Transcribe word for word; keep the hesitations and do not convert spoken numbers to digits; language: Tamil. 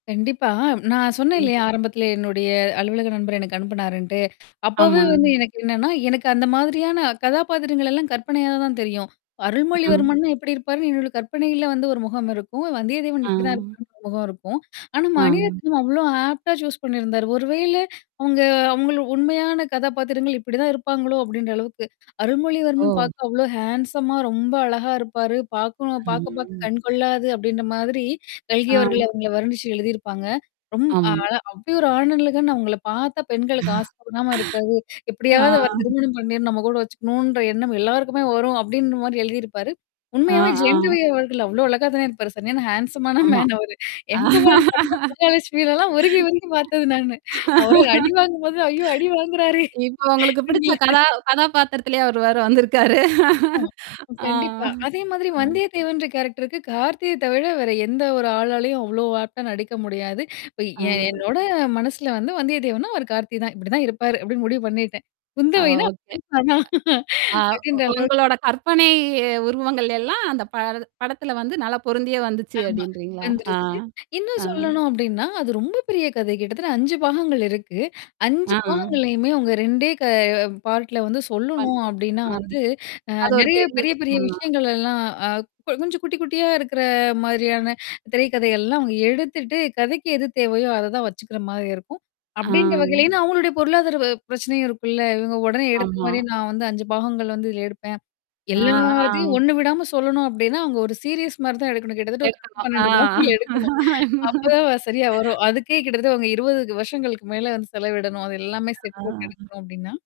கண்டிப்பா. நா சொன்னேன் ம். இல்லையா ஆரம்பத்துலேயே? என்னுடைய அலுவலக நண்பர் எனக்கு அனுப்புனாருன்ட்டு. அப்பவே ஆமா. வந்து எனக்கு என்னன்னா, எனக்கு அந்த மாதிரியான கதாபாத்திரங்களல்லாம் கற்பனையாகத் தான் தெரியும். அருள்மொழி ம். வர்மன்னா எப்படி இருப்பார்ன்னு என்னோட கற்பனையில வந்து ஒரு முகம் இருக்கும், வந்தியதேவன் இப்படி தான் அ. இருக்கணும்ன்னு ஒரு முகம் இருக்கும். ஆனா ஆ. மணிரத்னம் அவ்வளோ ஆப்ட்டா சூஸ் பண்ணிருந்தார். "ஒரு வேளை அவங்க அவங்கள் உண்மையான கதாபாத்திரங்கள் இப்படி தான் இருப்பாங்களோ?" அப்படீன்ற அளவுக்கு. "அருள்மொழி வர்மன் ஓ. பார்க்க அவ்வளோ ஹேண்ட்ஸம்மா ரொம்ப அழகா இருப்பாரு. பார்க்கணும் பாக்க பாக்கக் ம். கண்கொள்ளாது." அப்படீன்ற மாதிரி கல்கி அவர்கள் ஆ. அவங்கள வர்ணிச்சு எழுதியிருப்பாங்க. "ரொம் ஆமாங்க. அழ அப்படியொரு ஆணழகன். அவங்கள பாத்தா பெண்களுக்கு ஆசை தூண்டாம இருக்காது. ஆ. எப்படியாவது அவரைத் திருமணம் பண்ணி, நம்ம கூட வச்சுக்கணும்ன்ற எண்ணம் எல்லாருக்குமே வரும்." அப்படீன்ற மாதிரி எழுதியிருப்பாரு. அ, உண்மையாவே ஜெயம் ரவி ஆ. அவர்கள் அவ்வளோ அழகா தான இருப்பாரு. சரியான ஹேண்ட்ஸம்மான அம்மா. மேன் அவரு. எம். குமரன் சன் ஆஃப் மஹாலக்ஷ்மிலல்லாம் உருகி உருகி பார்த்தது நானு. அவரு அடி வாங்கும் போது, "ஐயோ! அடி வாங்குறாரே!" இப்ப உங்களுக்குப் பிடிச்ச [unintelligible] கதா கதாபாத்திரத்திலே அவரு வேற வந்துருக்காரு. ஆமா, அ. கண்டிப்பா. அதே மாதிரி அ. வந்தயத் தேவன்ற கேரக்டர்க்கு கார்த்தியைத் தவிர வேற எந்த ஒரு ஆளாலையும் அவ்வளோ ஆப்ட்டா நடிக்க முடியாது. இப்ப எ அ. என்னோட மனசுல வந்து, "வந்தயத்தேவன்னா, அவரு கார்த்தி தான். இப்படி தான் இருப்பாரு" அப்படீன்னு முடிவு பண்ணிட்டேன். அ குந்தவைன்னா [unintelligible] ஓகே. "எ ஒ அ அ ஒ அப்படீன்ற அளவுக்கு. உங்களோட கற்பனை உருவங்கள் எல்லாம் அந்தப் படது படத்துல வந்து நல்லா பொருந்தியே வந்துச்சு." ஆமா, அப்படீன்றீங்களா? ஆ, வந்துருச்சு. இன்னும் ஆ. சொல்லணும் அப்படீன்னா, அது ரொம்ப பெரிய கதை. கிட்டத்தட்ட அஞ்சு பாகங்கள் இருக்கு. அஞ்சு ஆ. பாகங்களையுமே அவங்க ரெண்டே க பார்ட்ல வந்து ஃபன் சொல்லணும் அப்படீன்னா [unintelligible] வந்து, அ அது ஒரு நெறைய பெரிய பெரிய பெரிய விஷயம் தான். விஷயங்களல்லாம் அ கொ கொஞ்சம் குட்டி குட்டியா இருக்கிற மாதிரியான திரைக்கதை எல்லாம் அவங்க எடுத்துட்டு, கதைக்கு எது தேவையோ அதைத் தான் வச்சுக்கிற மாரி இருக்கும். அப்படீன்ற வகையிலயும் அ. ஏன்னா அவங்களோடைய பொருளாதார வ பிரச்சனையும் இருக்கும்ல்ல. "இவங்க உடனே எடுத்த ஆமா. மாதிரியே, நா வந்து அஞ்சு பாகங்கள் வந்து இதுல எடுப்பேன். அ எல்லாத்தையும் ஆம். ஒண்ணு விடாம சொல்லணும்." அப்படீன்னா, அவங்க ஒரு சீரியஸ் மாரி தான் எடுக்கணும். கிட்டத்தட்ட ஒரு பத்து, [unintelligible] பன்னெண்டு அ பாகங்கள் எடுக்கணும். அப்பதான் வ சரியா வரும். அதுக்கே கிட்டத்தட்ட அவுங்க இருவது வருஷங்களுக்கு மேல வந்து செலவிடணும், அது எல்லாமே செட்டு போட்டு ஆ. எடுக்கணும் அப்படீன்னா.